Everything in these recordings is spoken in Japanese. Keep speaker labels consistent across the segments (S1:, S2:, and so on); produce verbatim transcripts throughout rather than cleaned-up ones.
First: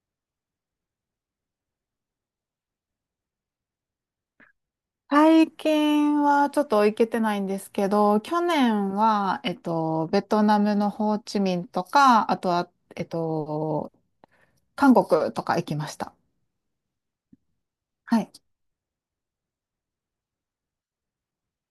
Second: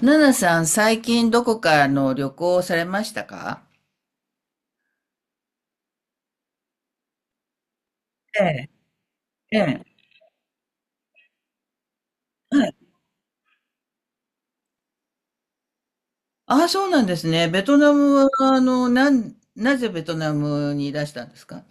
S1: ナナさん、最近どこかの旅行をされましたか？
S2: 最近はちょっと行けてないんですけど、去
S1: ええ、
S2: 年は、えっ
S1: ええ、
S2: と、ベトナムのホーチミンとか、あと
S1: は
S2: は、
S1: い。
S2: えっと、韓国とか行きました。
S1: ああ、そうなんですね。ベトナム
S2: は
S1: は、
S2: い。
S1: あの、なん、なぜベトナムにいらしたんですか？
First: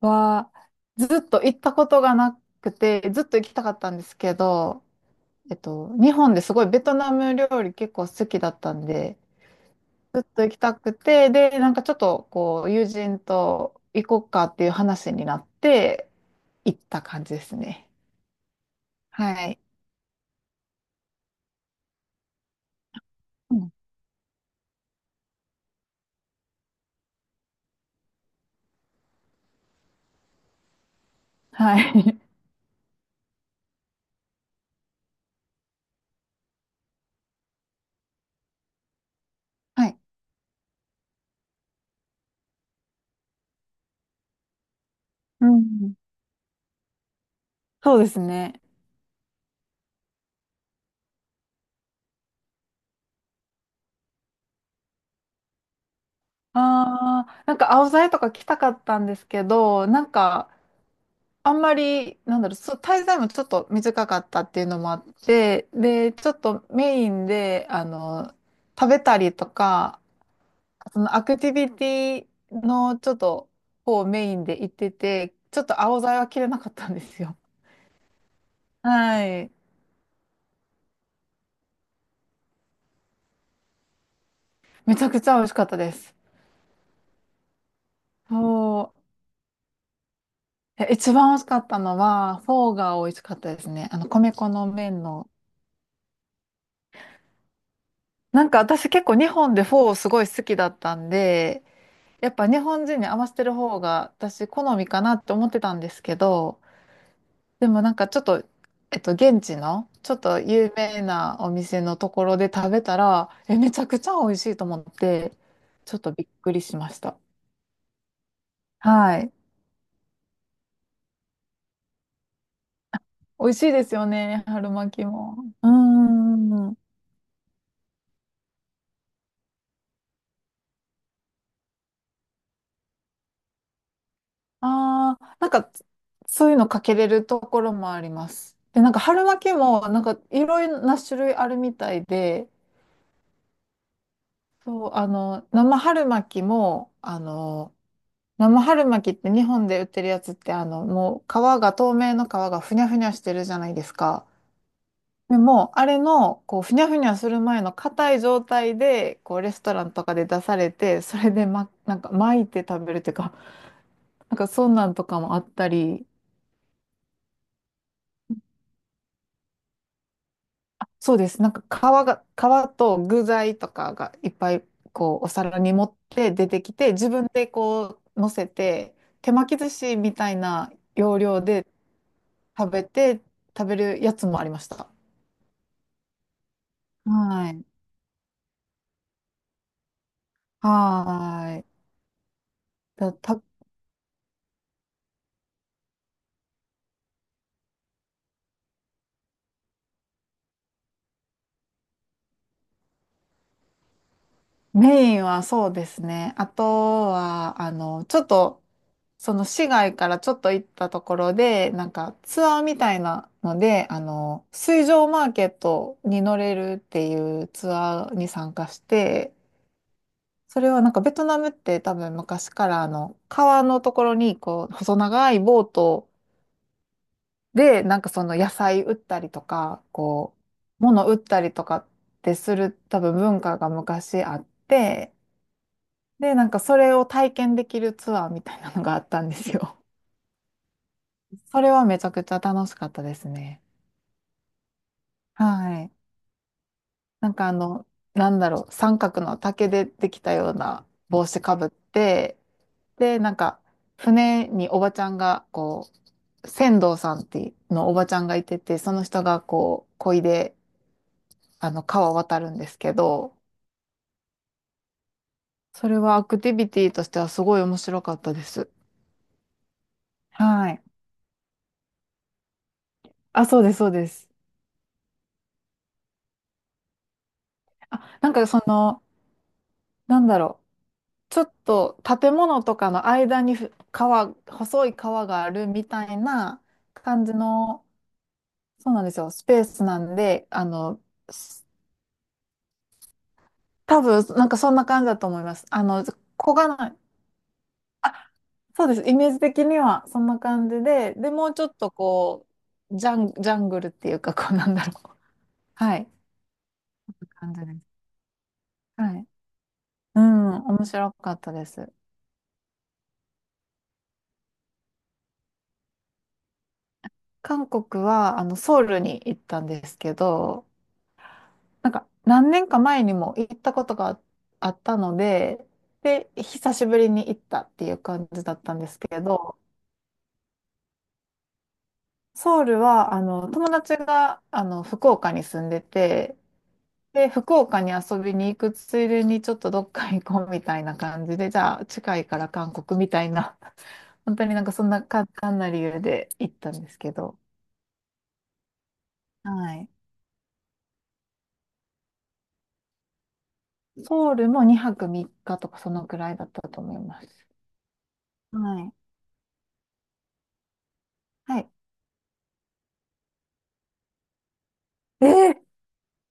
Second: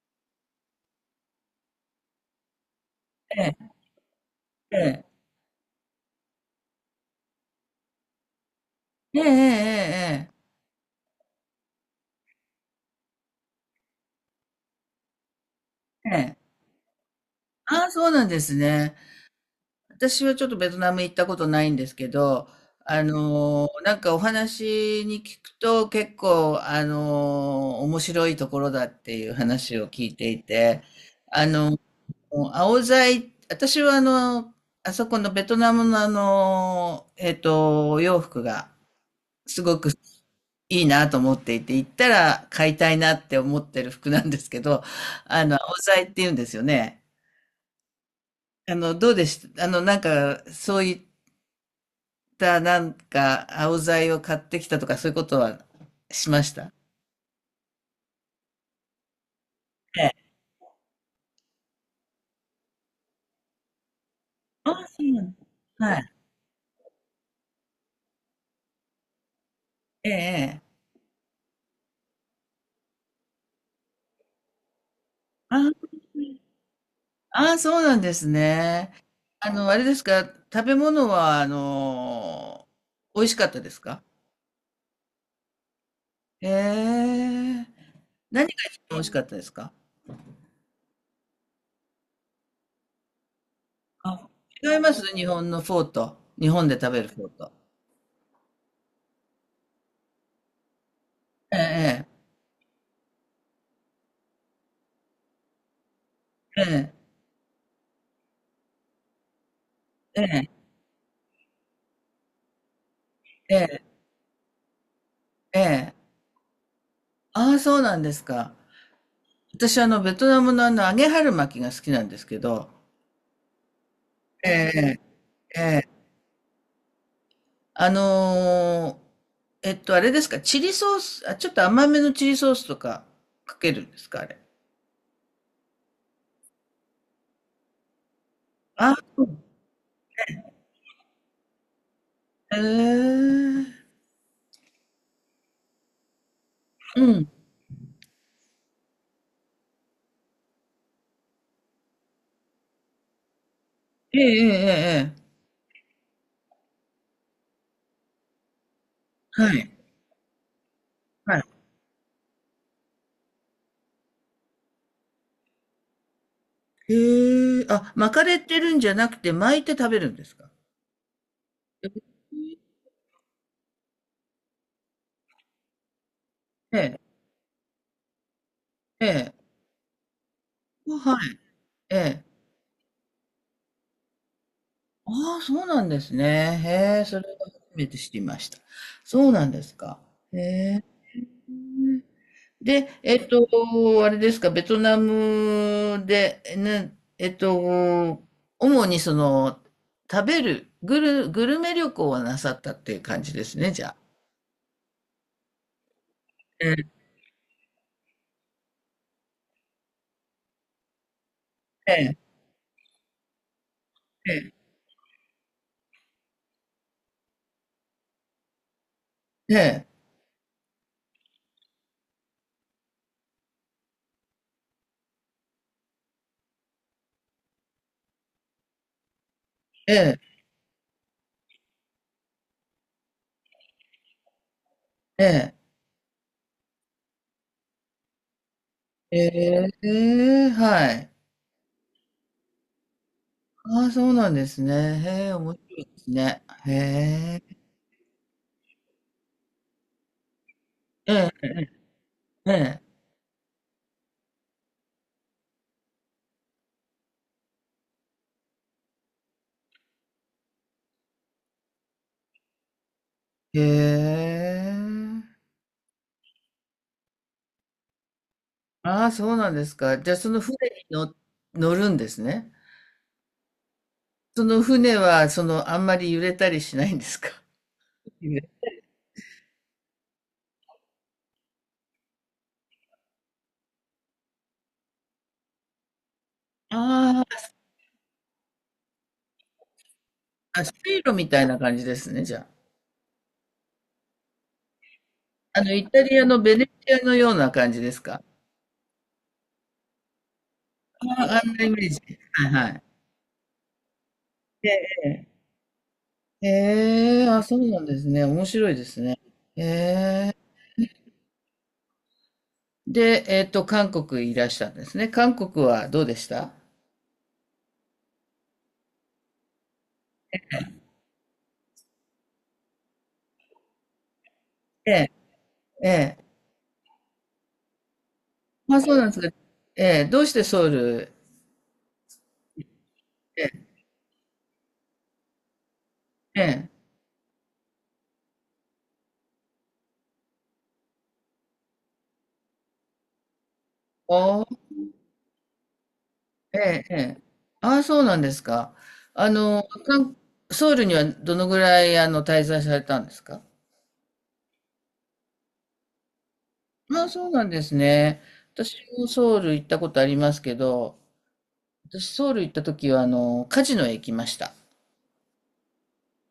S2: は、ずっと行ったことがなくて、ずっと
S1: え
S2: 行きたか
S1: え、
S2: ったんですけ
S1: え
S2: ど、
S1: え、
S2: えっと、日本ですごいベトナム料理結構好きだったんで、
S1: ええ、ええ、
S2: ずっと行きたくて、で、なんかちょっとこう、友人と行こうかっていう話になっ
S1: え
S2: て、
S1: え、ええ。
S2: 行った感じです
S1: あ
S2: ね。
S1: あ、そうなんですね。
S2: はい。
S1: 私はちょっとベトナム行ったことないんですけど、あの、なんかお話に聞くと結構、あの、面白いところだっていう話を聞いていて、
S2: はい。
S1: もう青材、私はあの、あそこのベトナムのあの、えっと、お洋服がすご
S2: は
S1: く
S2: い。
S1: いいなと思っていて、行ったら買いたいなって思ってる服なんですけど、あ
S2: う
S1: の、青
S2: ん。
S1: 材って言うんですよね。
S2: そうですね。
S1: あの、どうでした、あの、なんか、そういった、なんか、青材を買ってきたとか、そういうことはしました？
S2: ああ、なんか青ざとか来たかったんですけど、な
S1: ええ。
S2: んかあんまり、なんだろう、そう、滞在もちょっと短かったっていうの
S1: あ、
S2: もあ
S1: そ
S2: っ
S1: うなんだ。
S2: て、
S1: はい。
S2: で、ちょっとメインで、あの、食べたりとか、
S1: ええ、ええ。
S2: そのアクティビティのちょっと方メインで行ってて、ちょっと
S1: あ
S2: 青ざは切れなかったんですよ。
S1: ああ、そうなんですね。
S2: は
S1: あ
S2: い。
S1: の、あれですか？食べ物は、あの、美味しかったですか？
S2: めちゃくちゃ美味しかったです。
S1: へえ。何が一
S2: そ
S1: 番美
S2: う。
S1: 味しかったですか？
S2: え一番美味しかったのは、フォーが美味しかったですね。あの、
S1: あ、
S2: 米粉の
S1: 違いま
S2: 麺
S1: す？日
S2: の。
S1: 本のフォーと。日本で食べるフォーと。
S2: なんか私結構日本でフォーすごい好きだったん
S1: え
S2: で、
S1: え、
S2: やっぱ日本人に合わせてる方が私好みかなって思ってたんですけど、
S1: ええ、
S2: でもなんかちょっと、えっと、現地のちょっ
S1: え
S2: と
S1: え、
S2: 有名なお店のところで食べたら、
S1: え
S2: え、めち
S1: え、
S2: ゃくちゃ美味しいと思って、
S1: ええ。
S2: ちょっとびっくりしました。
S1: ああ、そうなんですか。
S2: はい。
S1: 私、あの、ベトナムのあの、揚げ春巻きが好きなんですけど。
S2: 美味しいですよね、
S1: え
S2: 春巻
S1: え、
S2: きも。
S1: え
S2: うー
S1: え。
S2: ん。
S1: あのーえっと、あれですか？チリソース、あ、ちょっと甘めのチリソースとかかけるんですか、あれ？
S2: ああ、なんか、そういうのかけれるところもあります。で、なん
S1: あ、
S2: か
S1: う
S2: 春
S1: ん。
S2: 巻きも、なんかいろいろな種類あるみたいで、
S1: へえー。
S2: そう、あの、生春巻きも、
S1: う
S2: あ
S1: ん。
S2: の、生春巻きって日本で売ってるやつって、あの、もう皮が、透明の皮がふにゃふにゃしてるじゃないです
S1: ええ
S2: か。
S1: ええええ。
S2: でも、あれの、こう、ふにゃふにゃする前の硬い状態で、こう、レ
S1: は
S2: ス
S1: い。
S2: トランとかで出されて、それ
S1: はい。
S2: で、ま、なんか巻いて食べるっていうか、なんかそんなんとかもあったり、
S1: へえ、あ、巻かれてるんじゃなくて巻いて食べるんですか？
S2: そうです。なんか皮が、皮と具材とかがいっぱいこうお皿に盛って出てきて、
S1: ええ
S2: 自分でこう乗せて、
S1: え
S2: 手
S1: え。え
S2: 巻き寿司みたいな
S1: え、は
S2: 要
S1: い。
S2: 領で
S1: ええ。
S2: 食べて、食べるやつもありました。
S1: ああ、そうなんですね。へえ、それは
S2: は
S1: 初
S2: い。
S1: めて知りました。そうなんですか？へえ。
S2: はーい。
S1: で、
S2: だ、
S1: えっ
S2: た、
S1: と、あれですか？ベトナムで、ね、えっと、主にその、食べる、グル、グルメ旅行はなさったっていう感じですね、じゃあ。
S2: メインはそうですね。あと
S1: ええ、
S2: は、あの、ちょっと、その市外からちょっと行ったところで、なん
S1: え
S2: かツアーみたいなので、あ
S1: え、
S2: の、水上マーケットに乗れるっていうツアーに参加して、
S1: ええ、
S2: それはなんかベトナムって多分昔からあの、川のところにこう、細長いボートで、なんかその野菜売ったりとか、
S1: ええ、
S2: こう、物売ったりとかってする多分文化が昔あって、で、なんかそれを体験できるツアーみたいなのがあっ
S1: え
S2: たんです
S1: え、
S2: よ。
S1: ええ、はい。
S2: それはめちゃくちゃ楽しかったですね。
S1: ああ、そうなんですね。へえ、面白
S2: は
S1: いで
S2: い。
S1: すね。へ
S2: なん
S1: え、
S2: かあの、なんだろう、三角の竹でできたような帽
S1: え
S2: 子
S1: え、
S2: かぶって、
S1: え
S2: で、なんか船におばちゃんが、こう、船頭さんっていうのおばちゃんがいてて、その人がこう、漕いで、あの、川を渡るんですけど、
S1: え、へえ。
S2: それはアクティビティとしてはすごい面白かったです。
S1: ああ、そうなんですか。じゃあ、その船
S2: は
S1: に
S2: い。
S1: 乗、乗るんですね。
S2: あ、そうです、そうです。
S1: その船は、その、あんまり揺れたりしないんですか？
S2: あ、なんかその、なんだろう。ちょっと建物とかの間にふ川、細い川があるみたいな
S1: あ
S2: 感じ
S1: ー
S2: の、そうなんですよ、スペースなんで、あ
S1: あ、水
S2: の、
S1: 路みたいな
S2: す
S1: 感じですね、じゃ
S2: 多分なんかそんな感じだと思いま
S1: あ。あ
S2: す。
S1: の、
S2: あ
S1: イタ
S2: の、
S1: リアの
S2: 小
S1: ベネ
S2: が
S1: チ
S2: ない、
S1: アのような感じですか？
S2: あ、そうです、イメージ的にはそんな感じで、
S1: あ
S2: で
S1: あ、
S2: も
S1: あん
S2: うち
S1: な
S2: ょ
S1: イ
S2: っ
S1: メー
S2: と
S1: ジ。
S2: こ
S1: はいはい。
S2: う、ジャン、ジャングルっていうか、こうな
S1: え
S2: んだろう。
S1: え。
S2: はい、
S1: ええ、あ、
S2: 感
S1: そ
S2: じ
S1: う
S2: で
S1: なん
S2: す。
S1: ですね。面白いですね。
S2: はい。
S1: え
S2: う
S1: え。
S2: ん、面白かったです。
S1: で、えっと、韓国いらしたんですね。韓国はどうでした？
S2: 韓国は、あの、ソウルに行ったんですけど、なんか何年か前にも行ったことがあっ
S1: え
S2: た
S1: え、
S2: ので、
S1: ええ。
S2: で、久しぶりに行ったっていう感じだった
S1: ま
S2: ん
S1: あ、
S2: で
S1: そう
S2: す
S1: なん
S2: け
S1: です
S2: れ
S1: か？
S2: ど、
S1: ええ、どうしてソウル？
S2: ソウルはあ
S1: え
S2: の
S1: え、
S2: 友達があの福岡に住んでて、
S1: ええ。
S2: で、福岡に遊びに行くついでにちょっとどっか行こうみたいな感じで、じゃあ近いから韓国みたいな、本
S1: お。
S2: 当になんかそんな簡単な理由で行っ
S1: え
S2: たん
S1: え、
S2: で
S1: え
S2: すけ
S1: え。
S2: ど、
S1: ああ、そうなんですか。あの、
S2: はい。
S1: 韓ソウルにはどのぐらい、あの、滞在されたんですか？
S2: ソウルもにはくみっかとかそのくらいだったと思
S1: あ
S2: い
S1: あ、
S2: ま
S1: そうな
S2: す。
S1: んですね。私
S2: はい。
S1: もソウル行ったことありますけど、
S2: はい。
S1: 私ソウル行った時は、あの、カジノへ行きました。
S2: えー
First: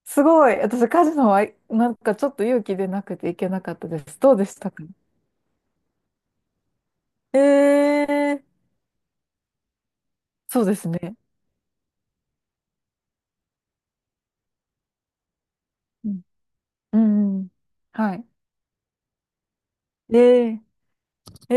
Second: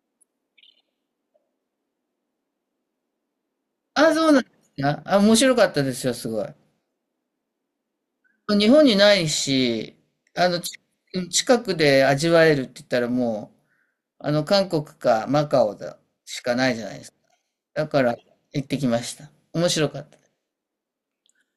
S2: すごい。私、カジノは、なんかちょっと勇気出なくていけなかったで
S1: ああ、
S2: す。
S1: そう
S2: どう
S1: なん
S2: で
S1: で
S2: した
S1: す
S2: か？
S1: か。あ、面白かったですよ、すごい。
S2: ええー、
S1: 日本にないし、あの、
S2: そう
S1: ち
S2: ですね。
S1: 近くで味わえるって言ったらもう、あの、韓国かマカオだ
S2: うん。
S1: しかないじゃな
S2: う
S1: いですか。
S2: んうん。
S1: だから
S2: はい。
S1: 行ってきました。面白かった。
S2: えええ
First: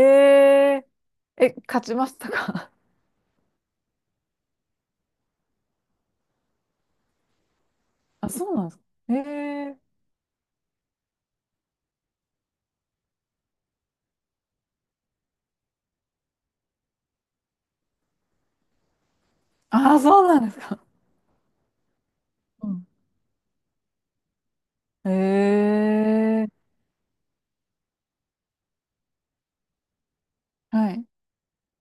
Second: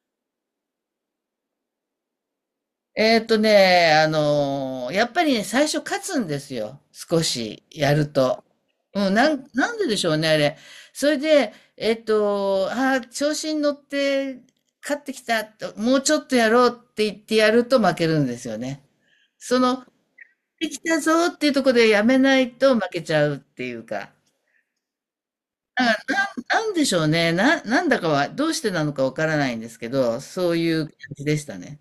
S2: ええ、勝ちましたか？
S1: えーっとね、あのーやっぱりね、最初勝つんですよ。少しやる
S2: あ、
S1: と。
S2: そうなんですか？
S1: うん、
S2: え
S1: なん、なん
S2: え。
S1: ででしょうね、あれ？それで、えっと、あー調子に乗って勝ってきた、もうちょっとやろうって言ってやると負けるんですよね。その、
S2: あ、そうなんです
S1: でき
S2: か？
S1: たぞっていうところでやめない
S2: う
S1: と
S2: ん
S1: 負けちゃうっていうか。
S2: え
S1: なんか、な
S2: え
S1: ん、なんでしょうね。な、なんだかは、どうしてなのかわからないんですけど、そういう
S2: は
S1: 感
S2: い。
S1: じでしたね。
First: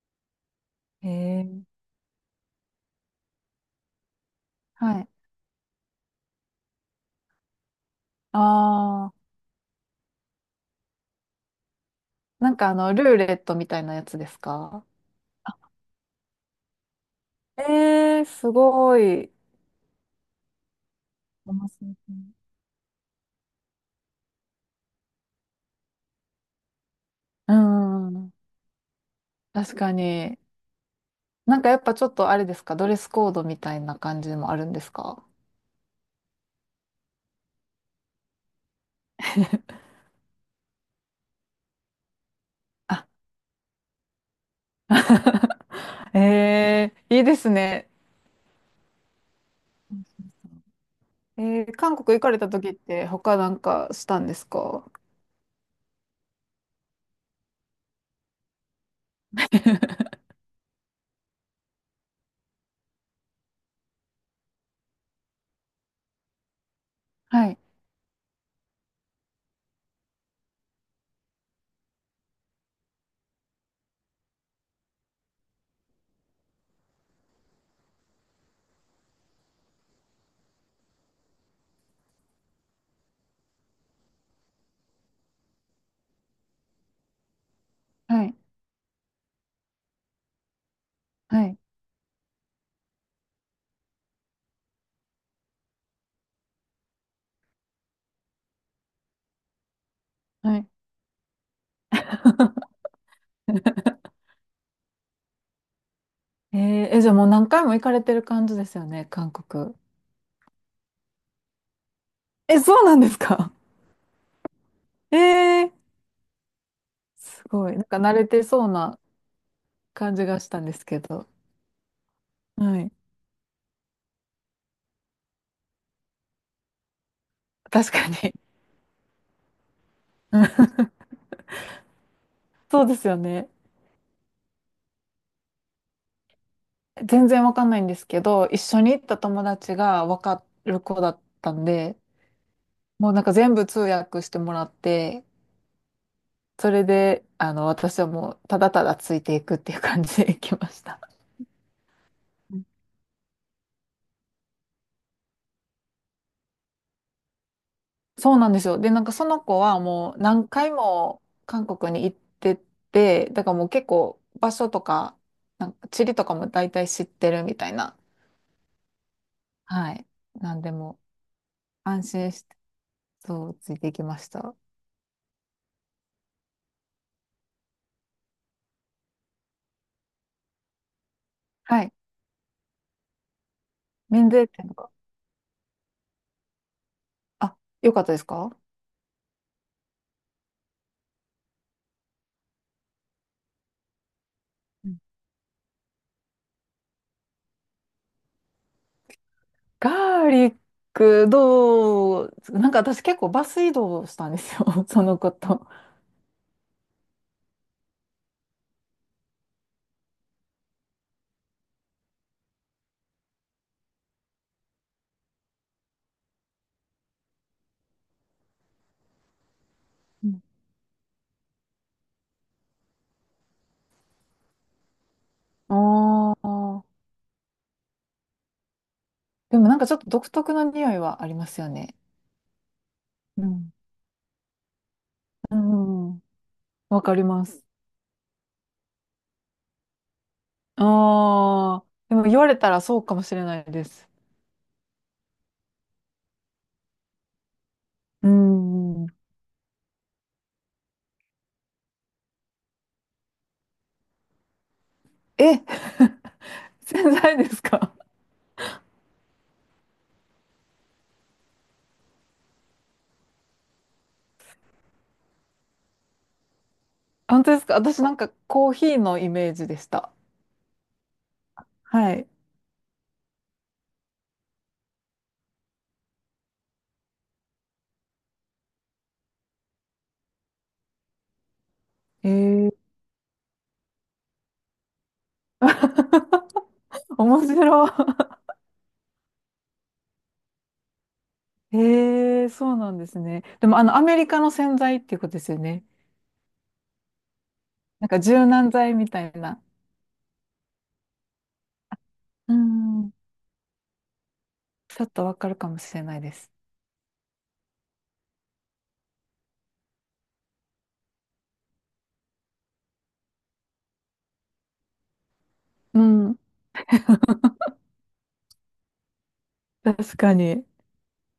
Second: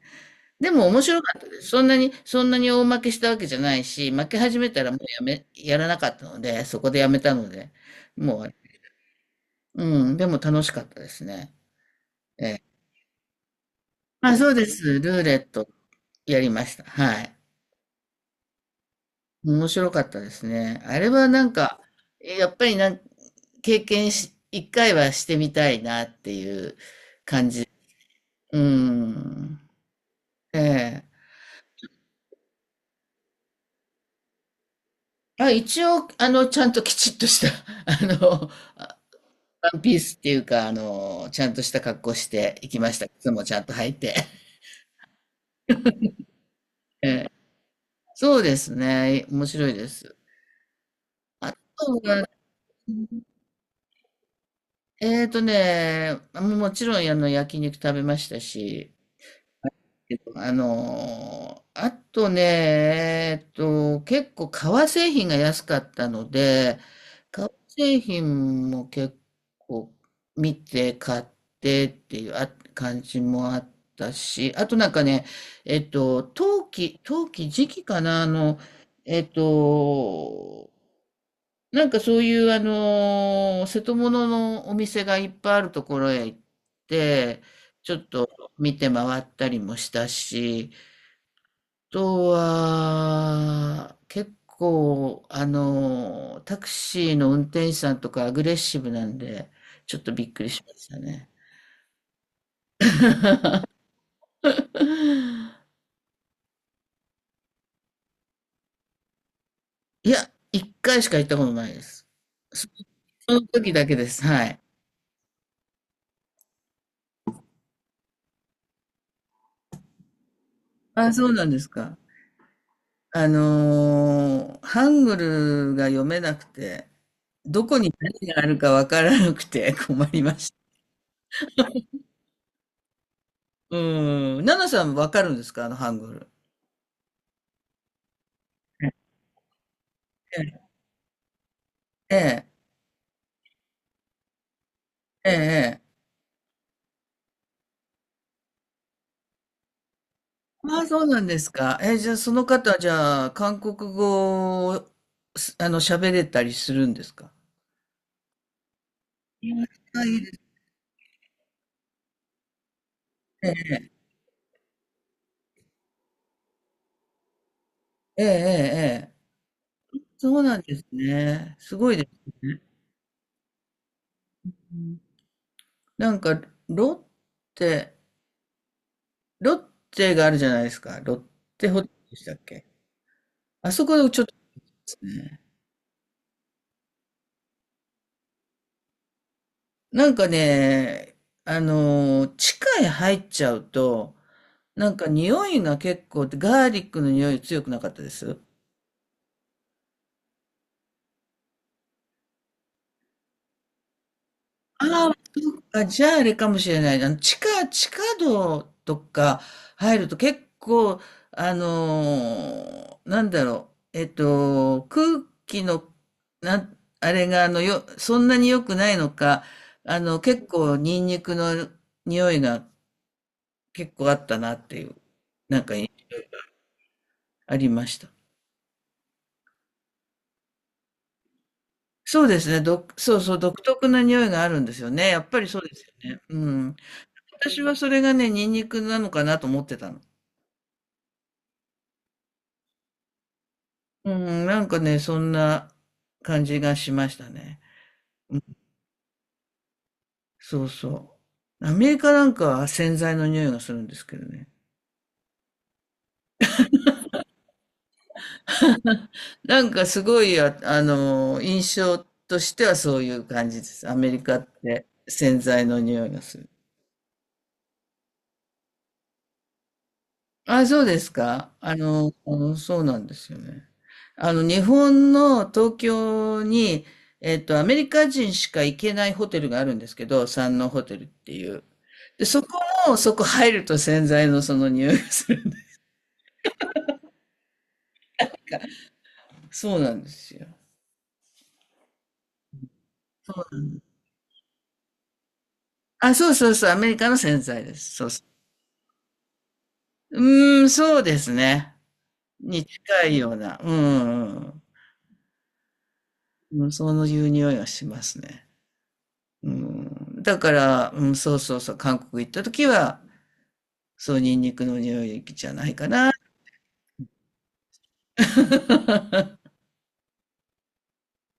S1: でも面白かったで
S2: え
S1: す。
S2: え
S1: そんなにそんなに大負けしたわけじゃないし、負け始めたらもう
S2: はい。
S1: やめやらなかったので、そこでやめたので、もう、
S2: ああ
S1: うん、でも楽しかったですね。え
S2: なん
S1: え。
S2: かあの、ルーレットみたいなやつで
S1: まあ、
S2: す
S1: そうです。
S2: か？
S1: ルーレットやりました。はい。
S2: ええすごい。
S1: 面白かったですね。あれはなん
S2: 面
S1: か、
S2: 白い。
S1: やっぱりなん、経験し、一回はしてみたいなっていう。
S2: うん、
S1: うん。
S2: 確かに。
S1: ええ。
S2: なんかやっぱちょっとあれですか、ドレスコードみたいな感じもあるんですか？
S1: あ、一応、あの、ちゃんときちっとした、あの、ワンピースっていうか、あの、ちゃんとした格好して行きました。
S2: あ
S1: 靴もちゃんと履いて。
S2: え
S1: え
S2: ー、いい
S1: え、
S2: ですね。
S1: そうですね。面白いです。
S2: え
S1: あと
S2: ー、韓国行
S1: は、
S2: かれた時って他なんかしたんですか？
S1: えーとね、もうもちろんあの焼肉食べましたし、あのーあとね、えっと、結構革製品が安かったので、
S2: は
S1: 革
S2: い、
S1: 製品も結構見て買ってっていうあ感じもあったし、あとなんかね、えっと、陶器、陶器時期かな、あの、えっと、なんかそういうあのー瀬戸物のお店がいっぱいあるところへ行って、ちょっ
S2: は
S1: と
S2: い、
S1: 見て回ったりもしたし、
S2: はい、
S1: とは、結構、あの、タクシーの運転手さんとかアグレッシブなんで、ちょっとびっくり
S2: は
S1: し
S2: い。
S1: ましたね。
S2: えー、え、じゃあもう何回も行かれてる感じですよね、韓国。
S1: いや、一回しか行ったことないです。
S2: え、
S1: そ
S2: そうなんです
S1: その
S2: か？
S1: 時だけです。はい。
S2: えー、すごい。なんか慣れてそうな感じがしたんですけ
S1: あ、そ
S2: ど。
S1: うなんですか。
S2: はい。
S1: あのーハングルが読めなくて、どこ
S2: 確
S1: に
S2: か
S1: 何
S2: に。
S1: があるかわからなくて 困りま
S2: う
S1: した。
S2: んそうですよね。
S1: うん。ナナさん、わかるんですか、あのハングル？
S2: 全然わかんないんですけど、一緒
S1: え
S2: に行った友達がわか
S1: え、
S2: る子だったんで、
S1: え
S2: もうなんか全部通訳してもらって、
S1: え、ええ。え
S2: それで、あの、私はもうただただついていくっていう感じで 行きま
S1: あ
S2: し
S1: あ、そ
S2: た。
S1: うなんですか？え、じゃあその
S2: うん
S1: 方、じゃあ韓国語を、すあの、喋れたりするんですか？
S2: そうなんですよ。で、なんかその
S1: いや、
S2: 子はも
S1: い
S2: う
S1: いです
S2: 何回も韓国に行ってて、だから
S1: ね。
S2: もう結構場所とか、なんか地理とかも大体知ってるみたいな。
S1: ええ、ええ、ええ。
S2: はい。
S1: そう
S2: な
S1: な
S2: ん
S1: ん
S2: で
S1: です
S2: も
S1: ね。すごい
S2: 安
S1: で
S2: 心し
S1: す
S2: て、
S1: ね。
S2: そう、ついていきました。
S1: うん、なんか、ロッテ、ロッテがあるじゃないですか。ロッテホ
S2: は
S1: テ
S2: い。
S1: ルでしたっけ？あそこちょっ
S2: 免
S1: とで
S2: 税店とか。
S1: すね。
S2: あ、よかったですか？
S1: なんかね、あの、地下へ入っちゃうと、なんか匂いが結構、ガーリックの匂い強くなかったです
S2: ガーリックどう、なんか私結構バス移動したんですよ、そ
S1: ああ、
S2: のこ
S1: そう
S2: と。
S1: か、じゃああれかもしれないな。地下、地下道とか入ると結構、あのーなんだろう、えっと、空気の、なん、あれが、あの、よ、そんなに良くないのか、あの、結構、ニンニクの匂いが結構あったなっていう、
S2: ああー。
S1: ありました。
S2: でもなんかちょっと独特な匂いはありますよね。
S1: そうですね、ど、そうそう、
S2: う
S1: 独
S2: ん
S1: 特な匂いがあるんですよね。やっぱり
S2: う
S1: そうですよね。
S2: ん。
S1: うん。
S2: わかりま
S1: 私
S2: す。
S1: はそれがね、ニンニクなのかなと思ってたの。
S2: ああ。でも言われたらそうかもしれないです。
S1: うん、なんかね、そんな感じがしましたね。
S2: う
S1: うん、
S2: ん。
S1: そうそう。アメリカなんかは洗剤の匂いがするんですけどね。
S2: え、洗剤ですか？
S1: なんかすごい、あ、あの、印象としてはそういう感じです。アメリカって洗剤の匂いがする。
S2: 本当ですか？私なんかコーヒーのイメージでした。
S1: あ、そうですか。あの、
S2: はい。
S1: そうなんですよね。あの、日本の東京に、えっと、アメリカ人しか行けないホテルがあるんですけど、山王ホテルっていう。で、
S2: え
S1: そこ
S2: ー、
S1: も、そこ入ると洗剤のその匂いがする。
S2: 面白い。
S1: そうなんですよ。
S2: ええ、そうなんですね。でも、あの、アメリカの洗剤っていうことですよね。
S1: あ、そうそうそう、アメリカの洗剤です。そ
S2: なん
S1: う
S2: か
S1: そ
S2: 柔軟剤みたいな。
S1: う。うーん、そうですね。
S2: う
S1: に近
S2: ん。
S1: いような。うん、うん
S2: ちょっとわかるかもしれないです。
S1: うん。そういう匂いがしますね。うん。だから、うん、そうそうそう、韓国行った時は、そう、ニンニクの匂いじゃないか
S2: う
S1: な。
S2: ん。確かに。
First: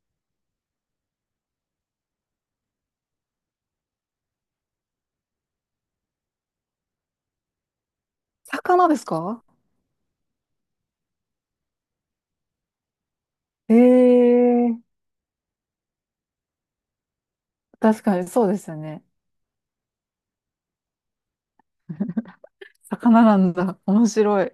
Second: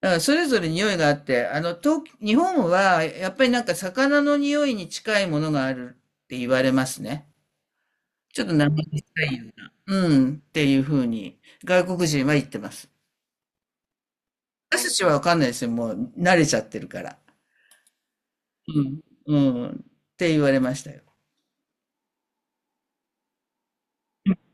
S1: だからそれぞれ匂いがあって、あの、東、日本は、やっぱりなんか魚の匂いに近いものがあるって言われますね。ちょっと生
S2: 魚です
S1: 臭い
S2: か？
S1: ような、うん、っていうふうに、外国人は言ってます。
S2: ええ、
S1: 私たちはわかんないですよ。もう慣れちゃってるから。
S2: 確かにそうですよ
S1: うん、
S2: ね。
S1: うん、って言われましたよ。
S2: 魚なんだ。面白い。